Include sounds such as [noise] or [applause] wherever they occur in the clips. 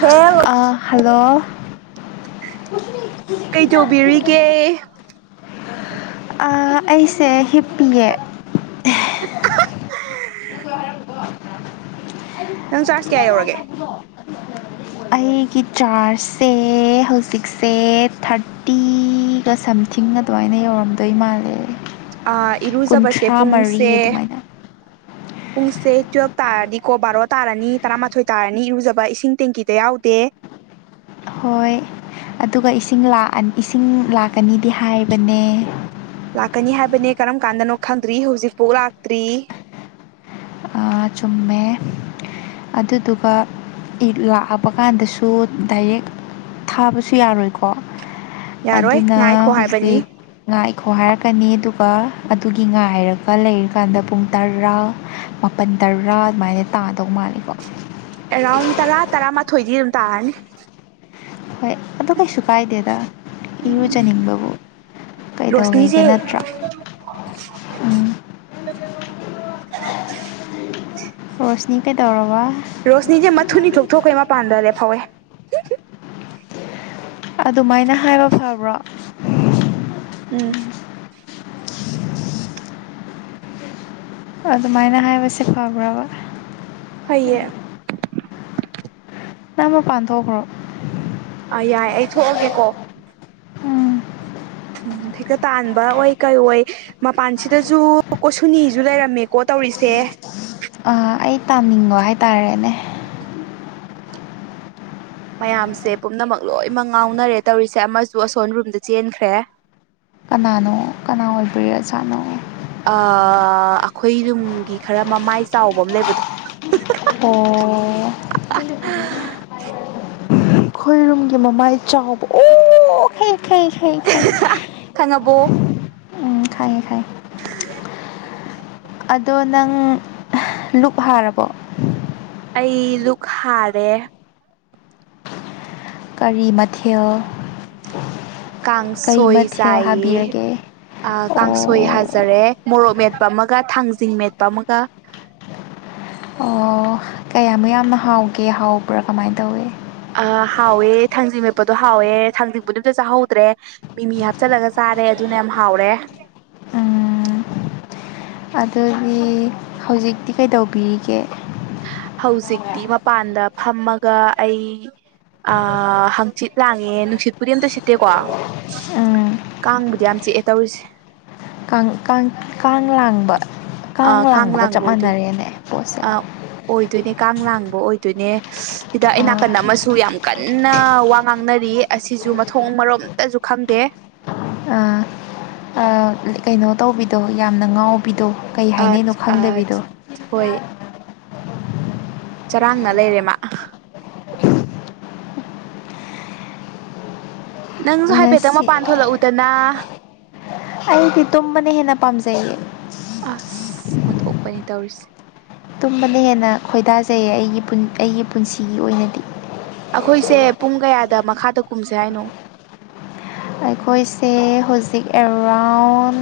Hello hello ꯀꯩ ꯇꯧꯕꯤꯔꯤꯒꯦ ꯑꯩꯁꯦ ꯍꯤꯞꯄꯤꯌꯦ ꯅꯪ ꯆꯥꯔꯖ ꯀꯌꯥ ꯌꯧꯔꯒꯦ ꯊꯗꯣ [inaudible] ꯑꯩꯒꯤ ꯆꯥꯔꯖꯁꯦ ꯍꯧꯖꯤꯛꯁꯦ ꯊꯥꯔꯇꯤꯒ ꯁꯝ ꯊꯤꯡ ꯑꯗꯨꯃꯥꯏꯅ ꯌꯧꯔꯝꯗꯣꯏ ꯃꯥꯜꯂꯦ ꯑ ꯏꯔꯨꯖꯕꯁꯦ ꯀꯨꯟꯊ꯭ꯔꯥ ꯃꯔꯤ ꯄꯨꯡꯁꯦ ꯑꯗꯨꯃꯥꯏꯅ ꯄꯨꯡꯁꯦ ꯇꯨꯌꯦꯦꯜꯐ ꯇꯥꯔꯗꯤꯀꯣ ꯕꯥꯔꯣ ꯇꯥꯔꯅꯤ ꯇꯔꯥꯃꯥꯊꯣꯏ ꯇꯥꯔꯅꯤ ꯏꯔꯨꯖꯕ ꯏꯁꯤꯡ ꯇꯦꯡꯀꯤꯗ ꯌꯥꯎꯗꯦ [inaudible] ꯍꯣꯏ ꯑꯗꯨꯒ ꯏꯁꯤꯡ ꯏꯁꯤꯡ ꯂꯥꯛꯀꯅꯤꯗꯤ ꯍꯥꯏꯕꯅꯦ ꯂꯥꯛꯀꯅꯤ ꯍꯥꯏꯕꯅꯦ ꯀꯔꯝ ꯀꯥꯟꯗꯅꯣ ꯈꯪꯗ꯭ꯔꯤ ꯍꯧꯖꯤꯛꯐꯥꯎ ꯂꯥꯛꯇ꯭ꯔꯤ ꯆꯨꯝꯃꯦ ꯑꯗꯨꯗꯨꯒ ꯂꯥꯛꯑꯕ ꯀꯥꯟꯗꯁꯨ ꯗꯥꯏꯔꯦꯛ ꯊꯥꯕꯁꯨ ꯌꯥꯔꯣꯏꯀꯣ ꯌꯥꯔꯣꯏ ꯉꯥꯏꯈꯣ ꯑꯗꯨꯅ ꯍꯥꯏꯕꯅꯤ ꯍꯧꯖꯤꯛ ꯉꯥ ꯏꯈꯣ ꯍꯥꯏꯔ ꯀꯛꯀꯅꯤ ꯑꯗꯨꯒ ꯑꯗꯨꯒꯤ ꯉꯥꯏꯔꯒ ꯂꯩꯔꯤꯀꯥꯟꯗ ꯄꯨꯡ ꯇꯔꯥ ꯃꯥꯄꯜ ꯇꯔꯥ ꯑꯗꯨꯃꯥꯏꯅ ꯇꯥꯗꯧ ꯃꯥꯜꯂꯤꯀꯣ ꯑꯦꯔꯥꯎꯟ ꯇꯔꯥ ꯇꯔꯥꯃꯥꯊꯣꯏꯗꯤ ꯑꯗꯨꯝ ꯇꯥꯔꯅꯤ ꯍꯣꯏ ꯑꯗꯨ ꯀꯩꯁꯨ ꯀꯥꯏꯗꯦꯗ ꯏꯔꯨꯖꯅꯤꯡꯕꯕꯨ ꯔꯣꯁꯅꯤꯁꯦ ꯀꯩꯗꯧꯋꯦꯒꯦ ꯅꯠꯇ꯭ꯔꯥ ꯎꯝ [inaudible] ꯔꯣꯁꯅꯤ ꯀꯩꯗꯧꯔꯕ ꯔꯣꯁꯅꯤꯁꯦ ꯃꯊꯨꯅꯤ ꯊꯣꯛ ꯊꯣꯛꯣꯛꯈ꯭ꯔꯦ ꯃꯄꯥꯟꯗꯗꯤ ꯐꯧꯋꯦ ꯑꯗꯨꯃꯥꯏꯅ ꯍꯥꯏꯕ ꯐꯕ꯭ꯔꯣ ꯎꯝ ꯑꯗꯨꯃꯥꯏꯅ ꯍꯥꯏꯕꯁꯦ ꯐꯕ꯭ꯔꯕ ꯍꯩꯌꯦ ꯅꯝꯕ ꯄꯥꯟꯊꯣꯛꯈ꯭ꯔꯣ ꯑꯥ ꯌꯥꯏ ꯑꯩ ꯊꯣꯛꯑꯒꯦꯀꯣ ꯎꯝ ꯎꯝ ꯐꯩꯀꯠ ꯇꯥꯟꯕ ꯑꯣꯏ ꯀꯩ ꯑꯣꯏ ꯃꯄꯥꯟꯁꯤꯗꯁꯨ ꯀꯣꯁꯨꯨꯅꯤꯁꯨ ꯂꯩꯔꯝꯃꯦꯀꯣ ꯇꯧꯔꯤꯁꯦ ꯑꯩ ꯇꯥꯅꯤꯡꯕ ꯍꯥꯏꯇꯥꯔꯦꯅꯦ ꯃꯌꯥꯝꯁꯦ ꯄꯨꯝꯅꯃꯛ ꯂꯣꯏꯅꯃꯛ ꯉꯥꯎꯅꯔꯦ ꯇꯧꯔꯤꯁꯦ ꯑꯃꯁꯨ ꯑꯁꯣꯟ ꯔꯨꯝꯗ ꯆꯦꯟꯈ꯭ꯔꯦ ꯀꯅꯥꯅꯣ ꯀꯅꯥ ꯑꯣꯏꯕ ꯑꯣꯖꯥꯅꯣ ꯑꯩꯈꯣꯏ ꯅꯨꯡꯒꯤ ꯈꯔ ꯃꯃꯥꯏ ꯆꯥꯎꯕ ꯑꯃ ꯂꯩꯕꯗꯣ ꯑꯣ ꯈꯣꯏꯔꯨꯝꯒꯤ ꯃꯃꯥꯏ ꯆꯥꯎꯕ ꯑꯣ ꯍ ꯈꯩ ꯈꯩ ꯈꯩ ꯈꯪꯉꯕꯣ ꯎꯝ ꯈ ꯈꯥꯏ ꯈꯥꯏ ꯑꯗꯣ ꯅꯪ ꯂꯨꯞ ꯍꯥꯔꯕꯣ ꯑꯩ ꯂꯨꯛ ꯍꯥꯔꯦ ꯀꯔꯤ ꯃꯊꯦꯜ ꯀꯔꯤ ꯀꯥꯡꯁꯣꯏ ꯃꯊꯦꯜ ꯆꯥꯏꯌꯦ ꯍꯥꯕꯤꯔꯒꯦ ꯀꯥꯡꯁꯣꯏ ꯑꯣ ꯍꯥꯏꯖꯔꯦ ꯃꯣꯔꯣꯛ ꯃꯦꯠꯄ ꯑꯃꯒ ꯊꯥꯡꯖꯤꯡ ꯃꯦꯠꯄ ꯑꯃꯒ ꯑꯣ ꯀꯌꯥꯃꯨ ꯌꯥꯝꯅ ꯍꯥꯎꯒꯦ ꯍꯥꯎꯕ꯭ꯔꯥ ꯀꯃꯥꯏꯅ ꯇꯧꯏ ꯍꯥꯎꯋꯦ ꯊꯥꯡꯖꯤꯡ ꯃꯦꯞꯄꯗꯣ ꯍꯥꯎꯋꯦ ꯊꯥꯡꯖꯤꯡꯕꯨꯗꯤ ꯑꯝꯇ ꯆꯥꯍꯧꯗ꯭ꯔꯦ ꯃꯤꯃꯤ ꯍꯥꯞꯆꯤꯜꯂꯒ ꯆꯥꯔꯦ ꯑꯗꯨ ꯌꯥꯝ ꯍꯥꯎꯔꯦ ꯎꯝ ꯑꯗꯨꯗꯤ ꯍꯧꯖꯤꯛꯇꯤ ꯀꯩꯗꯧꯕꯤꯔꯤꯒꯦ ꯍꯧꯖꯤꯛꯇꯤ ꯃꯄꯥꯟꯗ ꯐꯝꯃꯒ ꯑꯩ ꯑ ꯍꯪꯆꯤꯠ ꯂꯥꯡꯉꯦ ꯅꯨꯡꯁꯤꯠꯄꯨꯗꯤ ꯑꯃꯝꯇ ꯁꯤꯠꯇꯦꯀꯣ ꯎꯝ ꯀꯥꯡꯕꯨꯗꯤ ꯌꯥꯝ ꯆꯤꯛꯑꯦ ꯇꯧꯔꯤꯁꯦ ꯀꯥꯡ ꯀꯥꯡ ꯀꯥꯡ ꯂꯥꯡꯕ ꯀꯥꯡ ꯂꯥꯡꯕꯒ ꯂꯥꯡꯕ ꯆꯞ ꯑꯣꯏꯗꯣꯏ ꯃꯥꯟꯅꯔꯦꯅꯦ ꯄꯣꯠꯁꯦ ꯑꯣꯏꯗꯣꯏꯅꯦ ꯀꯥꯡ ꯂꯥꯡꯕ ꯑꯣꯏꯗꯣꯏꯅꯦ ꯁꯤꯤꯗ ꯑꯩ ꯑꯥ ꯅꯥꯀꯟ ꯑꯃꯁꯨ ꯁꯨ ꯌꯥꯝ ꯀꯟꯅ ꯋꯥ ꯉꯥꯡꯅꯔꯤ ꯑꯁꯤꯁꯨ ꯃꯊꯣꯡ ꯃꯔꯣꯝꯇꯁꯨ ꯈꯪꯗꯦ ꯑ [unintelligible] [inaudible] ꯀꯩꯅꯣ ꯇꯧꯕꯤꯗꯣ ꯌꯥꯝꯅ ꯉꯥꯎꯕꯤꯗꯣ ꯀꯩ ꯍꯥꯏꯅꯩꯅꯣ ꯈꯪꯗꯕꯤꯗꯣ ꯍꯣꯏ ꯆꯔꯥꯡꯅ ꯂꯩꯔꯦꯃ ꯅꯪꯁꯨ ꯍꯥꯏꯐꯦꯠꯇꯪ ꯉꯁꯤ ꯃꯄꯥꯟ ꯊꯣꯛꯂꯛꯎꯗꯅ ꯑꯩꯗꯤ ꯇꯨꯝꯕꯅ ꯍꯦꯟꯅ ꯄꯥꯝꯖꯩꯌꯦ ꯑꯁ ꯑꯣꯟꯊꯣꯛꯄꯅꯤ ꯇꯧꯔꯤꯁꯦ ꯇꯨꯝꯕꯅ ꯍꯦꯟꯅ ꯈꯣꯏꯗꯥꯖꯩꯌꯦ ꯑꯩꯒꯤ ꯑꯩꯒꯤ ꯄꯨꯟꯁꯤꯒꯤ ꯑꯣꯏꯅꯗꯤ ꯑꯩꯈꯣꯏꯁꯦ ꯄꯨꯡ ꯀꯌꯥꯗ ꯃꯈꯥꯗ ꯀꯨꯝꯁꯦ ꯍꯥꯏꯅꯣ? ꯑꯩꯈꯣꯏꯁꯦ ꯍꯧꯖꯤꯛ ꯑꯦꯔꯥꯎꯟ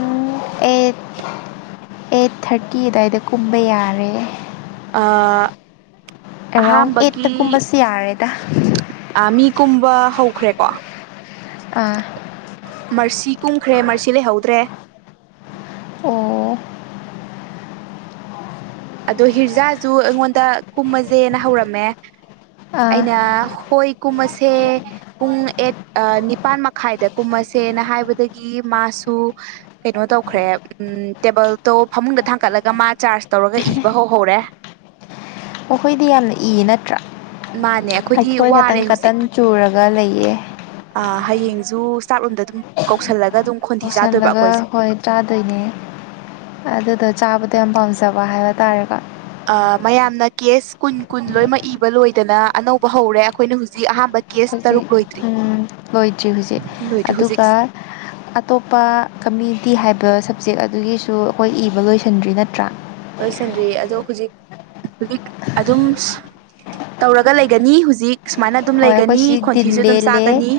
ꯑꯩꯠ ꯑꯩꯠ ꯊꯥꯔꯇꯤ ꯑꯗꯨꯋꯥꯏꯗ ꯀꯨꯝꯕ ꯌꯥꯔꯦ꯫ ꯑꯥ ꯑꯦꯔꯥꯎꯟ ꯑꯩꯠꯇ ꯀꯨꯝꯕꯁ ꯌꯥꯔꯦꯗ ꯑ ꯃꯤ ꯀꯨꯝꯕ ꯍꯧꯈ꯭ꯔꯦꯀꯣ ꯑꯥ ꯃꯔꯥꯁꯤ ꯀꯨꯝꯈ꯭ꯔꯦ ꯃꯔꯥꯁꯤ ꯂꯩꯍꯧꯗ꯭ꯔꯦ ꯑꯣ ꯑꯗꯣ ꯍꯤꯔꯖꯥ ꯖꯎ ꯑꯩꯉꯣꯟꯗ ꯀꯨꯝꯃꯁꯦꯅ ꯍꯧꯔꯝꯃꯦ ꯑꯥ ꯑꯩꯅ ꯍꯣꯏ ꯀꯨꯝꯃꯁꯦ ꯄꯨꯡ ꯑꯦꯠ ꯅꯤꯄꯥꯜ ꯃꯈꯥꯏꯗ ꯀꯨꯝꯃꯁꯦꯅ ꯍꯥꯏꯕꯗꯒꯤ ꯃꯥꯔꯁ ꯁꯨ ꯀꯩꯅꯣ ꯇꯧꯈ꯭ꯔꯦ ꯎ ꯇꯦꯕꯜꯗꯣ ꯐꯃꯨꯡꯗ ꯊꯥꯡꯒꯠꯂꯒ ꯃꯥ ꯆꯥꯔꯖ ꯇꯧꯔꯒ ꯏꯕꯍꯧ ꯍꯧꯔꯦ ꯃꯈꯣꯏꯗꯤ ꯌꯥꯝꯅ ꯏꯌꯦ ꯅꯠꯇ꯭ꯔꯥ ꯃꯥꯅꯦ ꯑꯩꯈꯣꯏꯗꯤ ꯑꯩꯈꯣꯏ ꯋꯥꯔꯦ ꯈꯇꯪ ꯍꯧꯖꯤꯛ ꯀꯇꯟ ꯆꯨꯔꯒ ꯂꯩꯌꯦ꯫ ꯍꯌꯦꯡꯁꯨ ꯆꯥꯛꯂꯣꯝꯗ ꯑꯗꯨꯝ ꯀꯧꯁꯜꯂꯒ ꯑꯗꯨꯝ ꯈꯣꯟꯊꯤ ꯆꯥꯗꯣꯏꯕ ꯌꯥꯧꯁꯜꯂꯒ ꯑꯩꯈꯣꯏꯁꯦ ꯍꯣꯏ ꯆꯥꯗꯣꯏꯅꯦ ꯑꯗꯨꯗ ꯆꯥꯕꯗ ꯌꯥꯝ ꯄꯥꯝꯖꯕ ꯍꯥꯏꯕ ꯇꯥꯔꯦꯀꯣ ꯃꯌꯥꯝꯅ ꯀꯦꯁ ꯀꯨꯟ ꯀꯨꯟ ꯂꯣꯏꯅꯃꯛ ꯏꯕ ꯂꯣꯏꯗꯅ ꯑꯅꯧꯕ ꯍꯧꯔꯦ ꯑꯩꯈꯣꯏꯅ ꯍꯧꯖꯤꯛ ꯑꯍꯥꯟꯕ ꯀꯦꯁ ꯍꯧꯖꯤꯛ ꯇꯔꯨꯛ ꯂꯣꯏꯗ꯭ꯔꯤ ꯎꯝ ꯂꯣꯏꯗ꯭ꯔꯤ ꯍꯧꯖꯤꯛ ꯂꯣꯏꯗ꯭ꯔꯤ ꯍꯧꯖꯤꯛ ꯑꯗꯨꯒ ꯑꯇꯣꯞꯄ ꯀꯝꯃ꯭ꯌꯨꯅꯤꯇꯤ ꯍꯥꯏꯕ ꯁꯞꯖꯦꯛ ꯑꯗꯨꯒꯤꯁꯨ ꯑꯩꯈꯣꯏ ꯏꯕ ꯂꯣꯏꯁꯤꯟꯗ꯭ꯔꯤ ꯅꯠꯇ꯭ꯔꯥ ꯑꯣꯏꯣꯏꯁꯅꯔꯤ ꯑꯗꯣ ꯍꯧꯖꯤꯛ ꯍꯧꯖꯤꯛ ꯑꯗꯨꯝ ꯇꯧꯔꯒ ꯂꯩꯒꯅꯤ ꯍꯧꯖꯤꯛ ꯁꯨꯃꯥꯏꯅ ꯑꯗꯨꯝ ꯍꯣꯏ ꯑꯩꯈꯣꯏ ꯂꯩꯒꯅꯤ ꯁꯤ ꯗꯤꯜ ꯈꯣꯟꯊꯤꯁꯨ ꯑꯗꯨꯝ ꯂꯦꯜꯂꯦ ꯆꯥꯒꯅꯤ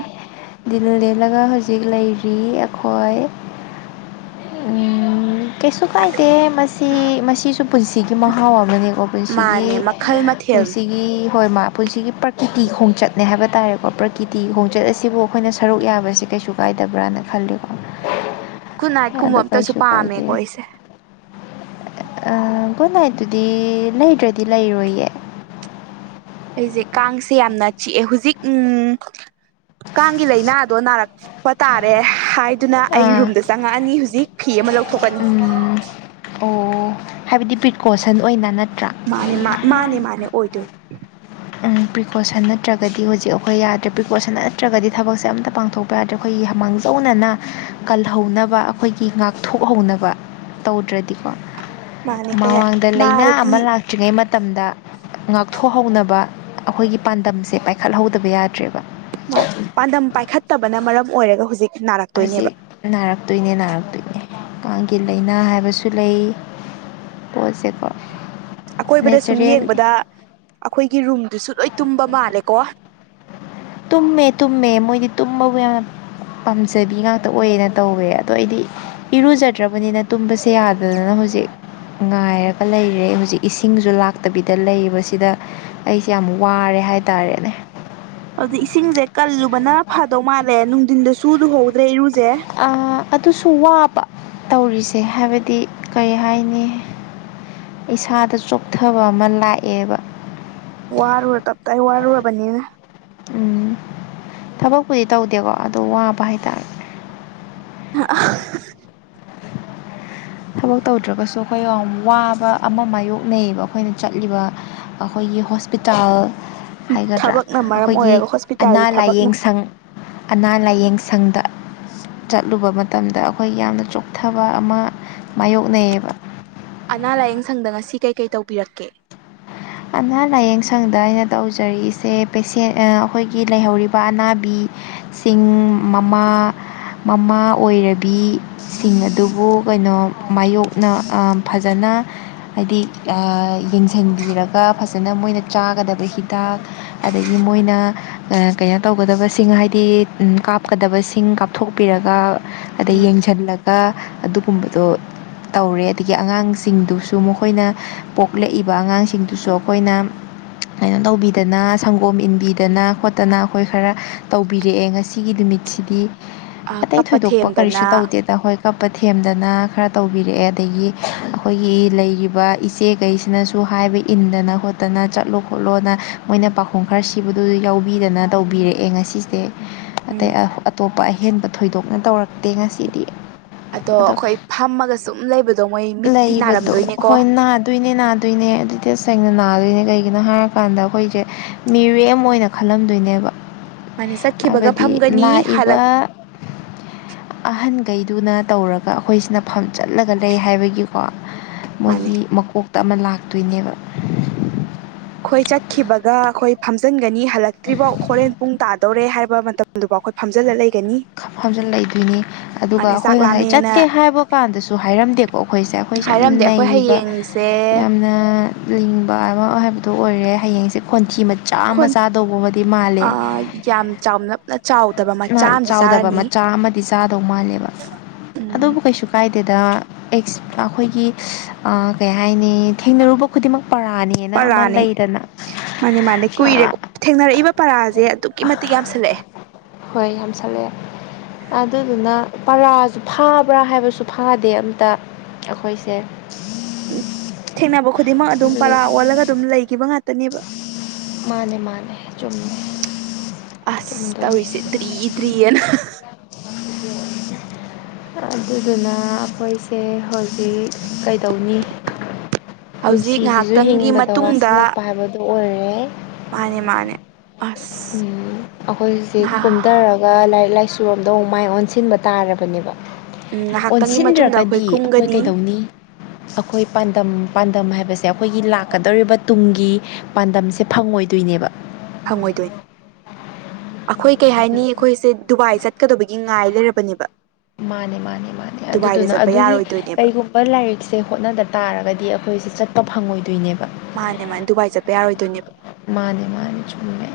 ꯗꯤꯜ ꯂꯦꯜꯂꯒ ꯍꯧꯖꯤꯛ ꯂꯩꯔꯤ ꯑꯩꯈꯣꯏ ꯀꯩꯁꯨ ꯀꯥꯏꯗꯦ ꯃꯁꯤ ꯃꯁꯤꯁꯨ ꯄꯨꯟꯁꯤꯒꯤ ꯃꯍꯥꯎ ꯑꯃꯅꯤꯀꯣ ꯄꯨꯟꯁꯤꯒꯤ ꯃꯥꯅꯦ ꯃꯈꯜ ꯃꯊꯦꯜꯅꯤ ꯄꯨꯟꯁꯤꯒꯤ ꯍꯣꯏ ꯃꯥꯄꯟꯁꯤꯒꯤ ꯄ꯭ꯔꯀꯤꯇꯤ ꯈꯣꯡꯆꯠꯅꯦ ꯍꯥꯏꯕ ꯇꯥꯔꯦꯀꯣ ꯄ꯭ꯔꯀꯤꯇꯤ ꯈꯣꯡꯆꯠ ꯑꯁꯤꯕꯨ ꯑꯩꯈꯣꯏꯅ ꯁꯔꯨꯛ ꯌꯥꯕꯁꯤ ꯀꯩꯁꯨ ꯀꯥꯏꯗꯕ꯭ꯔꯅ ꯈꯜꯂꯤꯨ ꯈꯨꯟꯅꯥꯏꯠ ꯀꯨꯝꯕ ꯑꯝꯇꯁꯨ ꯀꯩꯁꯨ ꯄꯥꯝꯃꯦꯀꯣ ꯀꯥꯏꯗꯦ ꯑꯩꯁꯦ ꯒꯨꯗ ꯅꯥꯏꯠꯇꯨꯗꯤ ꯂꯩꯗ꯭ꯔꯗꯤ ꯂꯩꯔꯣꯏꯌꯦ ꯑꯩꯁꯦ ꯀꯥꯡꯁꯦ ꯌꯥꯝꯅ ꯆꯤꯛꯑꯦ ꯍꯧꯖꯤꯛ ꯎꯝ ꯀꯥꯡꯒꯤ ꯂꯥꯏꯅꯥꯗꯣ ꯅꯥꯔꯛꯄ ꯇꯥꯔꯦ ꯍꯥꯏ ꯑꯗꯨꯅ ꯑꯩ ꯑꯥ ꯔꯨꯝꯗ ꯆꯪꯉꯛꯑꯅꯤ ꯍꯧꯖꯤꯛ ꯐꯤ ꯑꯃ ꯂꯧꯊꯣꯛꯀꯅꯤ ꯎꯝ ꯑꯣ ꯍꯥꯏꯕꯗꯤ ꯄ꯭ꯔꯤꯀꯣꯁꯟ ꯑꯣꯏꯅ ꯅꯠꯇ꯭ꯔꯥ ꯃꯥꯅꯦ ꯃꯥꯅꯦ ꯃꯥꯅꯦ ꯃꯥꯅꯦ ꯑꯣꯏꯗꯣꯏ ꯄ꯭ꯔꯤꯀꯣꯁꯟ ꯅꯠꯇ꯭ꯔꯒꯗꯤ ꯍꯧꯖꯤꯛ ꯑꯩꯈꯣꯏ ꯄ꯭ꯔꯤꯀꯣꯁꯟ ꯅꯠꯇ꯭ꯔꯒꯗꯤ ꯊꯕꯛꯁꯦ ꯑꯝꯇ ꯄꯥꯡꯊꯣꯛꯄ ꯌꯥꯗ꯭ꯔꯦ ꯑꯩꯈꯣꯏꯒꯤ ꯃꯥꯡꯖꯧꯅꯅ ꯀꯜꯍꯧꯅꯕ ꯑꯩꯈꯣꯏꯒꯤ ꯉꯥꯛꯊꯣꯛꯍꯧꯅꯕ ꯇꯧꯗ꯭ꯔꯗꯤ ꯣ ꯃꯥꯅꯦ ꯀꯌꯥ ꯃꯃꯥꯡꯗ ꯂꯩꯥꯏꯅꯥ ꯅꯥꯔꯗꯤ ꯑꯃ ꯂꯥꯛꯇ꯭ꯔꯤꯉꯩ ꯃꯇꯝꯗ ꯉꯥꯛꯊꯣꯛꯍꯧꯅꯕ ꯑꯩꯈꯣꯏꯒꯤ ꯄꯥꯟꯗꯝꯁꯦ ꯄꯥꯏꯈꯠꯍꯧꯗꯕ ꯌꯥꯗ꯭ꯔꯦꯕ ꯃꯥ ꯄꯥꯟꯗꯝ ꯄꯥꯏꯈꯠꯇꯕꯅ ꯃꯔꯝ ꯑꯣꯏꯔꯒ ꯍꯧꯖꯤꯛ ꯅꯥꯔꯛꯇꯣꯏꯅꯦꯕ ꯍꯧꯖꯤꯛ ꯅꯥꯔꯛꯇꯣꯏꯅꯦ ꯅꯥꯔꯛꯇꯣꯏꯅꯦ ꯀꯥꯡꯒꯤ ꯂꯥꯏꯅꯥ ꯍꯥꯏꯕꯁꯨ ꯂꯩ ꯄꯣꯠꯁꯦꯛ ꯑꯀꯣꯏꯕꯗ ꯁꯨꯝ ꯌꯦꯡꯕꯗ ꯑꯩꯈꯣꯏꯒꯤ ꯔꯨꯝ ꯑꯗꯨꯁꯨ ꯂꯣꯏ ꯇꯨꯝꯕ ꯃꯥꯜꯂꯦꯀꯣ ꯇꯨꯝꯃꯦ ꯇꯨꯝꯃꯦ ꯃꯣꯏꯗꯤ ꯇꯨꯝꯕꯕꯨ ꯌꯥꯝꯅ ꯄꯥꯝꯖꯕꯤ ꯉꯥꯛꯇ ꯑꯣꯏꯌꯦꯅ ꯇꯧꯋꯦ ꯑꯗꯣ ꯑꯩꯗꯤ ꯏꯔꯨꯖꯔꯦ ꯐꯠꯇ꯭ꯔꯕꯅꯤꯅ ꯇꯨꯝꯕꯁꯦ ꯌꯥꯗꯗꯅ ꯍꯧꯖꯤꯛ ꯉꯥꯏꯔꯒ ꯂꯩꯔꯦ ꯍꯧꯖꯤꯛ ꯏꯁꯤꯡꯁꯨ ꯂꯥꯛ ꯐꯠꯇꯕꯤꯗ ꯂꯩꯕꯁꯤꯗ ꯑꯩꯁꯦ ꯌꯥꯝ ꯋꯥꯔꯦ ꯍꯥꯏꯇꯥꯔꯦꯅꯦ ꯑꯗꯨ ꯏꯁꯤꯡꯁꯦ ꯀꯜꯂꯨꯕꯅ ꯐꯥꯗꯧ ꯃꯥꯜꯂꯦ ꯅꯨꯡꯊꯤꯟꯗꯁꯨ ꯂꯨꯍꯧꯗ꯭ꯔꯦ ꯏꯔꯨ ꯑ ꯑꯗꯨꯁꯨ ꯋꯥꯕ ꯇꯧꯔꯤꯁꯦ ꯍꯥꯏꯕꯗꯤ ꯀꯔꯤ ꯍꯥꯏꯅꯤ ꯏꯁꯥꯗ ꯆꯣꯛꯊꯕ ꯑꯃ ꯂꯥꯛꯑꯦꯕ ꯋꯥꯔꯨꯔ ꯇꯞꯇꯥꯏ ꯋꯥꯔꯨꯔꯕꯅꯤꯅ ꯎꯝ ꯊꯕꯛꯄꯨꯗꯤ ꯇꯧꯗꯦꯀꯣ ꯑ ꯋꯥꯕ ꯍꯥꯏꯇꯥꯔꯦ [unintelligible] ꯊꯕꯛ ꯇꯧꯗ꯭ꯔꯒꯁꯨ ꯑꯩꯈꯣꯏ ꯌꯥꯝ ꯋꯥꯕ ꯑꯃ ꯃꯌꯣꯛꯅꯩꯑꯌꯦꯕ ꯑꯩꯈꯣꯏꯅ ꯆꯠꯂꯤꯕ ꯑꯩꯈꯣꯏꯒꯤ ꯍꯣꯁꯄꯤꯇꯥꯜ ꯍꯥꯏꯒꯗ꯭ꯔꯥ ꯊꯕꯛꯅ ꯃꯔꯝ ꯑꯩꯈꯣꯏꯒꯤ ꯑꯣꯏꯔꯒ ꯑꯅꯥ ꯍꯣꯁꯄꯤꯇꯥꯜꯒꯤ ꯊꯕꯛꯅ ꯂꯥꯏꯌꯦꯡ ꯁꯪ ꯑꯅꯥ ꯂꯥꯏꯌꯦꯡ ꯁꯪꯗ ꯆꯠꯂꯨꯕ ꯃꯇꯝꯗ ꯑꯩꯈꯣꯏ ꯌꯥꯝꯅ ꯆꯣꯛꯊꯕ ꯑꯃ ꯃꯥꯌꯣꯛꯅꯩꯌꯦꯕ ꯑꯅꯥ ꯂꯥꯏꯌꯦꯡ ꯁꯪꯗ ꯉꯁꯤ ꯀꯩꯀꯩ ꯇꯧꯕꯤꯔꯛꯀꯦ ꯑꯅꯥ ꯂꯥꯏꯌꯦꯡ ꯁꯪꯗ ꯑꯩꯅ ꯇꯧꯖꯔꯤꯛꯏꯁꯦ ꯄꯦꯁꯦꯟ ꯑꯩꯈꯣꯏꯒꯤ ꯂꯩꯍꯧꯔꯤꯕ ꯑꯅꯥꯕꯤ ꯁꯤꯡ ꯃꯃꯥ ꯃꯃꯥ ꯑꯣꯏꯔꯕꯤꯁꯤꯡ ꯑꯗꯨꯕꯨ ꯀꯩꯅꯣ ꯃꯥꯌꯣꯛꯅ ꯐꯖꯅ ꯍꯥꯏ ꯌꯦ ꯐꯖꯅ ꯃꯣꯏꯅ ꯆꯥꯒꯗꯕ ꯍꯤꯗꯥꯛ ꯑꯗꯒꯤ ꯃꯣꯏꯅ ꯀꯩꯅꯣ ꯇꯧꯒꯗꯕ ꯁꯤꯡ ꯍꯥꯏꯗꯤ ꯀꯥꯞꯀꯗꯕꯁꯤꯡ ꯀꯥꯞꯊꯣꯛꯄꯤꯔꯒ ꯑꯗꯩ ꯎꯝ ꯌꯦꯡꯁꯤꯜꯂꯛ ꯀ ꯑꯗꯨꯒꯨꯝꯕꯗꯣ ꯇꯧꯔꯦ ꯑꯗꯒꯤ ꯑꯉꯥꯡꯁꯤꯡꯗꯨꯁꯨ ꯃꯈꯣꯏꯅ ꯄꯣꯛꯂꯛꯏꯕ ꯑꯉꯥꯡꯁꯤꯡ ꯁꯤꯡꯗꯨꯁꯨ ꯑꯩꯈꯣꯏꯅ ꯀꯥꯏꯅꯣ ꯇꯧꯕꯤꯗꯅ ꯁꯪꯒꯣꯝ ꯏꯟꯕꯤꯗꯅ ꯈꯣꯠꯇꯅ ꯑꯩꯈꯣꯏ ꯈꯔ ꯇꯧꯕꯤꯔꯛꯑꯦ ꯉꯁꯤꯒꯤ ꯅꯨꯃꯤ ꯃꯤꯠꯁꯤꯗꯤ ꯑꯇꯩ ꯀꯞꯄ ꯊꯣꯏꯗꯣꯛꯄ ꯊꯦꯝꯗꯅ ꯀꯔꯤꯁꯨ ꯇꯧꯗꯦꯗ ꯍꯣꯏ ꯄꯊꯦꯝꯗꯅ ꯈꯔ ꯇꯧꯕꯤꯔꯛꯑꯦ ꯑꯗꯒꯤ ꯑꯩꯈꯣꯏꯒꯤ ꯂꯩꯔꯤꯕ ꯏꯆꯦꯈꯩꯁꯤꯅꯁꯨ ꯍꯥꯏꯕ ꯏꯟꯗꯅ ꯈꯣꯠꯇꯅ ꯆꯠꯂꯣ ꯈꯣꯠꯂꯣꯅ ꯃꯣꯏꯅ ꯄꯥꯈꯨꯝ ꯈꯔ ꯁꯤꯕꯗꯨ ꯌꯥꯎꯕꯤꯗꯅ ꯇꯧꯕꯤꯔꯛꯑꯦ ꯉꯁꯤꯁꯦ ꯎꯝ ꯑꯇꯩ ꯑꯇꯣꯞꯄ ꯑꯍꯦꯟꯕ ꯊꯣꯏꯗꯣꯛꯅ ꯇꯧꯔꯛꯇꯦ ꯉꯁꯤꯗꯤ ꯑꯗꯣ ꯑꯩꯈꯣꯏ ꯐꯝꯃꯒ ꯁꯨꯝ ꯂꯩꯕꯗ ꯂꯩꯕꯗꯣ ꯍꯣꯏ ꯅꯥꯗꯣꯏꯅꯦ ꯅꯥꯗꯣꯏꯅꯦ ꯑꯗꯨꯗꯤ ꯑꯁ ꯁꯦꯡꯅ ꯅꯥꯗꯣꯏꯅꯦ ꯀꯩꯒꯤꯅꯣ ꯍꯥꯏꯔꯀꯥꯟꯗ ꯑꯩꯈꯣꯏꯁꯦ ꯃꯤꯔꯦ ꯑꯃ ꯑꯣꯏꯅ ꯈꯜꯂꯝꯗꯣꯏꯅꯦꯕ ꯃꯥꯅꯦ ꯆꯠꯈꯤꯕꯒ ꯍꯥꯏꯕꯗꯤ ꯐꯝꯒꯅꯤ ꯂꯥꯛꯏꯕ ꯍꯜꯂꯛ ꯑꯍꯟ ꯀꯩꯗꯨꯅ ꯇꯧꯔꯒ ꯑꯩꯈꯣꯏꯁꯤꯅ ꯐꯝ ꯆꯠꯂꯒ ꯂꯩ ꯍꯥꯏꯕꯒꯤꯀꯣ ꯃꯥꯅꯦ ꯃꯣꯏꯒꯤ ꯃꯀꯣꯛ ꯇ ꯑꯃ ꯂꯥꯛꯇꯣꯏꯅꯦꯕ ꯑꯩꯈꯣꯏ ꯆꯠꯈꯤꯕꯒ ꯑꯩꯈꯣꯏ ꯐꯝꯖꯤꯟꯒꯅꯤ ꯍꯜꯂꯛꯇ꯭ꯔꯤꯐꯥꯎ ꯍꯣꯔꯦꯟ ꯄꯨꯡ ꯇꯥ ꯇꯧꯔꯦ ꯍꯥꯏꯕ ꯃꯇꯝꯗꯨꯕꯨ ꯑꯩꯈꯣꯏ ꯐꯝꯖꯤꯜꯂ ꯂꯩ ꯍꯥꯞꯖꯤꯜ ꯂꯩꯗꯣꯏꯅꯤ ꯑꯗꯨꯒ ꯃꯥꯅꯦ ꯑꯩꯈꯣꯏ ꯆꯥꯛ ꯉꯁꯥꯏ ꯂꯥꯝꯃꯦꯅ ꯆꯠꯀꯦ ꯍꯥꯏꯕ ꯀꯥꯟꯗꯁꯨ ꯍꯥꯏꯔꯝꯗꯦꯣ ꯀꯣ ꯑꯩꯈꯣꯏꯁꯦ ꯑꯩꯈꯣꯏꯁꯦ ꯌꯥꯝ ꯍꯥꯏꯔꯝꯗꯦ ꯑꯩꯈꯣꯏ ꯅꯩꯕ ꯍꯌꯦꯡꯁꯦ ꯌꯥꯝꯅ ꯂꯤꯡꯕ ꯑꯃ ꯍꯥꯏꯕꯗꯤ ꯑꯗꯨ ꯑꯣꯏꯔꯦ ꯍꯌꯦꯡꯁꯦ ꯈꯣꯟꯊꯤ ꯃꯆꯥ ꯈꯣꯟ ꯃꯆꯥ ꯇꯧꯕꯕꯨꯗꯤ ꯃꯥꯜꯂꯦ ꯌꯥꯝ ꯆꯥꯎꯅꯞꯅ ꯆꯥꯎꯗꯕ ꯃꯆꯥ ꯅꯍꯥꯟ ꯑꯃꯗꯤ ꯆꯥꯎꯗꯕ ꯆꯥꯔꯅꯤ ꯃꯆꯥ ꯑꯃꯗꯤ ꯆꯥꯗꯧ ꯃꯥꯜꯂꯦꯕ ꯎꯝ ꯑꯗꯨꯕꯨ ꯀꯩꯁꯨ ꯀꯥꯏꯗꯦꯗ ꯑꯦꯁ ꯑꯩꯈꯣꯏꯒꯤ ꯀꯩ ꯍꯥꯏꯅꯤ ꯊꯦꯡꯅꯔꯨꯕ ꯈꯨꯗꯤꯡꯃꯛ ꯄꯔꯥꯅꯦꯅ ꯑꯃ ꯄꯔꯥꯅꯦ ꯂꯩꯗꯅ ꯃꯥꯅꯦ ꯃꯥꯅꯦ ꯀꯨꯏꯔꯦ ꯊꯦꯡꯅꯔꯛꯏꯕ ꯄꯔꯥꯁꯦ ꯑꯗꯨꯛꯀꯤ ꯃꯇꯤꯛ ꯌꯥꯝꯁꯜꯂꯛꯑꯦ ꯍꯣꯏ ꯌꯥꯝꯁꯜꯂꯛꯑꯦ ꯑꯗꯨꯗꯨꯅ ꯄꯔꯥꯁꯨ ꯐꯥꯕ꯭ꯔꯥ ꯍꯥꯏꯕꯁꯨ ꯐꯥꯗꯦ ꯑꯝꯇ ꯑꯩꯈꯣꯏꯁꯦ ꯎꯝ ꯊꯦꯡꯅꯕ ꯈꯨꯗꯤꯡꯃꯛ ꯑꯗꯨꯝ ꯑꯗꯨꯗ ꯄꯔꯥ ꯑꯣꯜꯂꯒ ꯑꯗꯨꯝ ꯂꯩꯈꯤꯕ ꯉꯥꯛꯇꯅꯦꯕ ꯃꯥꯅꯦ ꯃꯥꯅꯦ ꯆꯨꯝꯃꯦ ꯑꯁ ꯇꯗꯅꯤ ꯇꯧꯔꯤꯁꯦ ꯗ꯭ꯔꯤ ꯗ꯭ꯔꯤꯑꯅ ꯑꯗꯨꯗꯨꯅ ꯑꯩꯈꯣꯏꯁꯦ ꯍꯧꯖꯤꯛ ꯀꯩꯗꯧꯅꯤ ꯍꯧꯖꯤꯛ ꯄꯨꯟꯁꯤꯁꯤꯁꯨ ꯉꯥꯏꯍꯥꯛꯇꯪꯒꯤ ꯍꯤꯡꯕꯗ ꯃꯇꯨꯡꯗ ꯋꯥꯁꯤꯜꯂꯛꯄ ꯍꯥꯏꯕꯗꯨ ꯑꯣꯏꯔꯦ ꯃꯥꯅꯦ ꯃꯥꯅꯦ ꯎꯝ ꯑꯁ ꯑꯩꯈꯣꯏ ꯍꯧꯖꯤꯛ ꯉꯍꯥ ꯀꯨꯝꯊꯔꯒ ꯂꯥꯏꯔꯤꯛ ꯂꯥꯏꯁꯨ ꯆꯨꯔꯣꯝꯗꯣ ꯑꯃꯨꯛ ꯃꯥꯏ ꯑꯣꯟꯁꯤꯟꯕ ꯇꯥꯔꯕꯅꯦꯕ ꯎꯝ ꯉꯥꯏꯍꯥꯛꯇꯪꯒꯤ ꯃꯇꯨꯡꯗ ꯑꯣꯟꯁꯤꯟꯗ꯭ꯔꯒꯗꯤ ꯑꯩꯈꯣꯏ ꯀꯨꯝꯒꯅꯤ ꯀꯩꯗꯧꯅꯤ ꯑꯩꯈꯣꯏ ꯄꯥꯟꯗꯝ ꯄꯥꯟꯗꯝ ꯍꯥꯏꯕꯁꯦ ꯑꯩꯈꯣꯏꯒꯤ ꯂꯥꯛꯀꯗꯧꯔꯤꯕ ꯇꯨꯡꯒꯤ ꯄꯥꯟꯗꯝꯁꯦ ꯐꯪꯉꯣꯏꯗꯣꯏꯅꯦꯕ ꯐꯪꯉꯣꯏꯗꯣꯏ ꯑꯩꯈꯣꯏ ꯀꯩ ꯍꯥꯏꯅꯤ ꯑꯩꯈꯣꯏꯁꯦ ꯗꯨꯕꯥꯏ ꯆꯠꯀꯗꯕꯒꯤ ꯉꯥꯏ ꯂꯩꯔꯕꯅꯦꯕ ꯃꯥꯅꯦ ꯃꯥꯅꯦ ꯃꯥꯅꯦ ꯗꯨꯕꯥꯏꯗ ꯑꯗꯨꯗꯨꯅ ꯆꯠꯄ ꯑꯗꯨꯒꯤ ꯌꯥꯔꯣꯏꯗꯣꯏꯅꯦꯕ ꯀꯩꯒꯨꯝꯕ ꯂꯥꯏꯔꯤꯛꯁꯦ ꯍꯣꯠꯅꯗ ꯇꯥꯔꯒꯗꯤ ꯑꯩꯈꯣꯏꯁꯦ ꯆꯠ ꯇ ꯐꯪꯉꯣꯏꯗꯣꯏꯅꯦꯕ ꯃꯥꯅꯦ ꯃꯥꯅꯦ ꯗꯨꯕꯥꯏ ꯆꯠꯄ ꯌꯥꯔꯣꯏꯗꯣꯏꯅꯦꯕ ꯃꯥꯅꯦ ꯃꯥꯅꯦ ꯆꯨꯝꯉ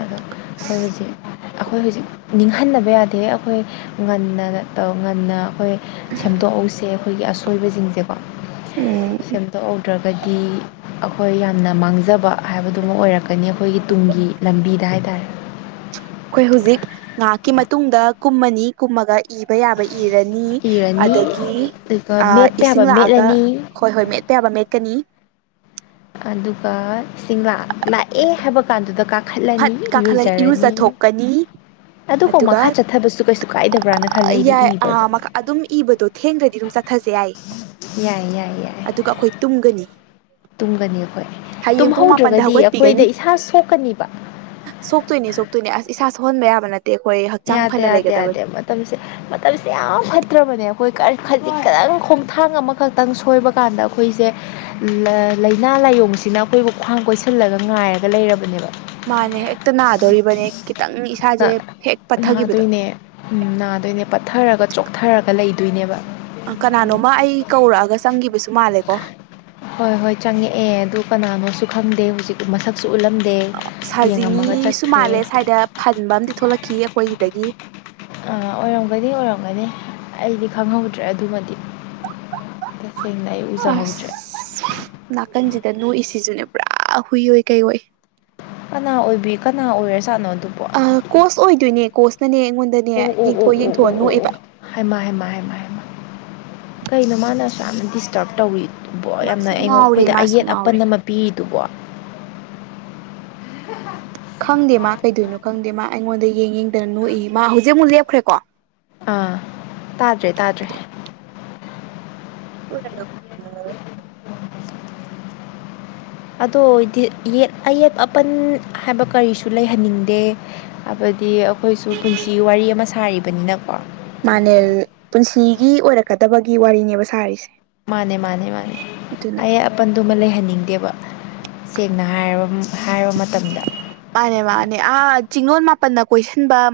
ꯑꯗꯣ ꯑꯩꯈꯣꯏ ꯍꯧꯖꯤꯛ ꯑꯩꯈꯣꯏ ꯍꯧꯖꯤꯛ ꯅꯤꯡꯍꯟꯅꯕ ꯌꯥꯗꯦ ꯑꯩꯈꯣꯏ ꯉꯟꯅ ꯇꯧ ꯉꯟꯅ ꯑꯩꯈꯣꯏ ꯁꯦꯝꯗꯣꯛꯍꯧꯁꯦ ꯑꯩꯈꯣꯏꯒꯤ ꯑꯁꯣꯏꯕꯁꯤꯡꯁꯦꯀꯣ ꯎꯝ ꯁꯦꯝꯗꯣꯛꯍꯧꯗ꯭ꯔꯒ ꯀꯗꯤ ꯑꯩꯈꯣꯏ ꯌꯥꯝꯅ ꯃꯥꯡꯖꯕ ꯍꯥꯏꯕꯗꯨꯃ ꯑꯣꯏꯔꯛꯀꯅꯤ ꯑꯩꯈꯣꯏꯒꯤ ꯇꯨꯡꯒꯤ ꯂꯝꯕꯤꯗ ꯍꯥꯏꯇꯥꯔꯦ ꯑꯩꯈꯣꯏ ꯍꯧꯖꯤꯛ ꯉꯥꯏꯍꯥꯛꯀꯤ ꯃꯇꯨꯡꯗ ꯀꯨꯝꯃꯅꯤ ꯀꯨꯝꯃꯒ ꯏꯕ ꯌꯥꯕ ꯏꯔꯅꯤ ꯏꯔꯅꯤ ꯑꯗꯒꯤ ꯑꯗꯨꯒ ꯃꯦꯠꯄ ꯏꯁꯤꯡ ꯌꯥꯕ ꯂꯥꯛꯑꯒ ꯃꯦꯠꯂꯅꯤ ꯍꯣꯏ ꯍꯣꯏ ꯃꯦꯠꯄ ꯌꯥꯕ ꯃꯦꯠꯀꯅꯤ ꯑꯗꯨꯒꯁꯤꯡ ꯂꯥꯛꯑꯦ ꯍꯥꯏꯕ ꯀꯥꯟꯗꯨꯗ ꯀꯥ ꯐꯠ ꯀꯥꯈꯠꯂꯛ ꯏꯔꯨꯖꯊꯣꯛꯀꯅꯤ ꯑꯗꯨꯐꯥꯎ ꯑꯗꯨꯒ ꯃꯈꯥ ꯆꯠꯊꯕꯁꯨ ꯀꯩꯁꯨ ꯀꯥꯏꯗꯕ꯭ꯔꯅ ꯈꯜꯂꯦ ꯑꯩꯗꯤ ꯌꯥꯏ ꯏꯕꯗꯣ ꯑꯗꯨꯝ ꯏꯕꯗꯣ ꯊꯦꯡꯈ꯭ꯔꯗꯤ ꯑꯗꯨꯝ ꯆ ꯆꯠꯊꯁꯦ ꯌꯥꯏ ꯌꯥꯏ ꯌꯥꯏ ꯌꯥꯏ ꯑꯗꯨꯒ ꯑꯩꯈꯣꯏ ꯇꯨꯝꯒꯅꯤ ꯇꯨꯝꯒꯅꯤ ꯑꯩꯈꯣꯏ ꯍꯌꯦꯡ ꯄꯨꯡ ꯃꯥꯄꯟꯗ ꯇꯨꯝꯍꯧꯗ꯭ꯔꯒꯗꯤ ꯍꯧꯒꯠꯄꯤꯒꯅꯤ ꯑꯩꯈꯣꯏꯗ ꯏꯁꯥ ꯁꯣꯛꯀꯅꯤꯕ ꯁꯣꯛꯇꯣꯏꯅꯦ ꯁꯣꯛꯇꯣꯏꯅꯦ ꯑꯁ ꯏꯁꯥ ꯁꯍꯣꯟꯕ ꯌꯥꯕ ꯅꯠꯇꯦ ꯑꯩꯈꯣꯏ ꯍꯛꯆꯥꯡ ꯌꯥꯗꯦ ꯐꯅ ꯌꯥꯗꯦ ꯂꯩꯒꯗꯕꯅꯤ ꯌꯥꯗꯦ ꯃꯇꯝꯁꯦ ꯃꯇꯝꯁꯦ ꯌꯥꯝ ꯐꯠꯇ꯭ꯔꯕꯅꯦ ꯑꯩꯈꯣꯏ ꯈꯖꯤꯛ ꯈꯛꯇꯪ ꯈꯣꯡꯊꯥꯡ ꯑꯃꯈꯛꯇꯪ ꯁꯣꯏꯕ ꯀꯥꯟꯗ ꯑꯩꯈꯣꯏꯁꯦ ꯂꯥꯏꯅꯥ ꯂꯥꯏꯌꯡꯁꯤꯅ ꯑꯩꯈꯣꯏꯕꯨ ꯈ꯭ꯋꯥꯡ ꯀꯣꯏꯁꯤꯜꯂꯒ ꯉꯥꯏꯔꯒ ꯂꯩꯔꯕꯅꯦꯕ ꯃꯥꯅꯦ ꯍꯦꯛꯇ ꯅꯥꯗꯣꯔꯤꯕꯅꯦ ꯈꯤꯇꯪ ꯏꯁꯥꯁꯦ ꯍꯦꯛ ꯄꯠꯊꯈꯤꯕꯗ ꯅꯥꯗꯣꯏꯅꯦ ꯅꯥꯗꯣꯏꯅꯦ ꯄꯠꯊꯔꯒ ꯆꯣꯛꯊꯔꯒ ꯂꯩꯗ ꯑꯗꯨꯣꯏꯅꯦꯕ ꯀꯅꯥꯅꯣꯃ ꯑꯩ ꯀꯧꯔꯛꯑꯒ ꯆꯪꯒꯤꯕꯁꯨ ꯃꯥꯜꯂꯦꯀꯣ ꯍꯣꯏ ꯍꯣꯏ ꯆꯪꯉꯛꯑꯦ ꯑꯗꯨ ꯀꯅꯥꯅꯣꯁꯨ ꯈꯪꯗꯦ ꯍꯧꯖꯤꯛ ꯃꯁꯛ ꯁꯖꯤꯅꯤꯁꯨ ꯆꯠꯈ꯭ꯔꯦ ꯃꯥꯜꯂꯦ ꯁ꯭ꯋꯥꯏꯗ ꯐꯟꯕ ꯑꯝ ꯊꯣꯛꯂꯛꯈꯤ ꯑꯩꯈꯣꯏꯗꯒꯤ ꯑꯣꯏꯔꯝꯒꯅꯤ ꯑꯣꯏꯔꯝꯒꯅꯤ ꯑꯩꯗꯤ ꯈꯪꯍꯧꯗ꯭ꯔꯦ ꯑꯗꯨꯃꯗꯤ ꯇꯁꯦꯡꯅ ꯑꯩ ꯎꯖꯍꯧꯗ꯭ꯔꯦ ꯑꯁ ꯅꯥꯀꯟꯁꯤꯗ ꯅꯣꯛꯏꯁꯤꯁꯨꯅꯦ ꯄꯨꯔꯥ ꯍꯨꯏꯣꯏ ꯀꯩꯑꯣꯣꯏ ꯀꯅꯥ ꯑꯣꯏꯕꯤ ꯀꯅꯥ ꯑꯣꯏꯔ ꯁꯥꯥꯅꯣꯗꯣ ꯑ ꯀꯣꯁ ꯑꯣꯏꯗꯣꯏꯅꯦ ꯀꯣꯁꯅꯅꯦ ꯑꯩꯉꯣꯟꯗꯅꯦ ꯎ ꯎ ꯎ ꯌꯦꯡꯊꯣꯛ ꯎ ꯌꯦꯡꯊꯣꯛꯑ ꯎ ꯅꯣꯛꯑꯦꯕ ꯑꯣ ꯀꯩꯅꯣ ꯃꯥꯅꯁꯨ ꯌꯥꯝꯅ ꯗꯤꯁꯇꯔꯕ ꯇꯧꯋꯤ ꯕꯣ ꯌꯥꯝꯅ ꯃꯥꯁꯨ ꯑꯩꯉꯣꯟ ꯉꯥꯎꯔꯦ ꯑꯩꯈꯣꯏꯗ ꯃꯥꯁꯨ ꯑꯌꯦꯠ ꯉꯥꯎꯔꯦ ꯑꯄꯟ ꯑꯃ ꯄꯤꯔꯤꯗꯨꯕꯣ ꯈꯪꯗꯦ ꯃꯥ ꯀꯩꯗꯣꯏꯅꯣ ꯈꯪꯗꯦ ꯃꯥ ꯑꯩꯉꯣꯟꯗ ꯌꯦꯡ ꯌꯦꯡꯗꯅ ꯅꯣꯛꯏ ꯃꯥ ꯍꯧꯖꯤꯛ ꯑꯃꯨꯛ ꯂꯦꯞꯈ꯭ꯔꯦꯀꯣ ꯑꯥ ꯇꯥꯗ꯭ꯔꯦ ꯇꯥꯗ꯭ꯔꯦ ꯃꯥ [unintelligible] ꯑꯗꯣꯗꯤ ꯑꯌꯦꯠ ꯑꯄꯟ ꯍꯥꯏꯕ ꯀꯔꯤꯁꯨ ꯂꯩꯍꯟꯅꯤꯡꯗꯦ ꯑꯗꯨꯗꯤ ꯑꯩꯈꯣꯏꯁꯨ ꯄꯨꯟꯁꯤ ꯋꯥꯔꯤ ꯑꯃ ꯁꯥꯔꯤꯕꯅꯤꯅꯀꯣ ꯃꯅꯦ ꯄꯨꯟꯁꯤꯒꯤ ꯑꯣꯏꯔꯛꯀꯗꯕꯒꯤ ꯋꯥꯔꯤꯅꯦꯕ ꯁꯥꯔꯤꯁꯦ ꯃꯥꯅꯦ ꯃꯥꯅꯦ ꯃꯥꯅꯦ ꯑꯗꯨꯅ ꯑꯩꯟ ꯑꯗꯨꯃ ꯂꯩꯍꯟꯅꯤꯡꯗꯦꯕ ꯁꯦꯡꯅ ꯍꯥꯏꯔꯕ ꯍꯥꯏꯔꯕ ꯃꯇꯝꯗ ꯃꯥꯅꯦ ꯃꯥꯅꯦ ꯑꯥ ꯆꯤꯡꯂꯣꯜ ꯃꯥꯄꯟꯅ ꯀꯣꯏꯁꯤꯟꯕ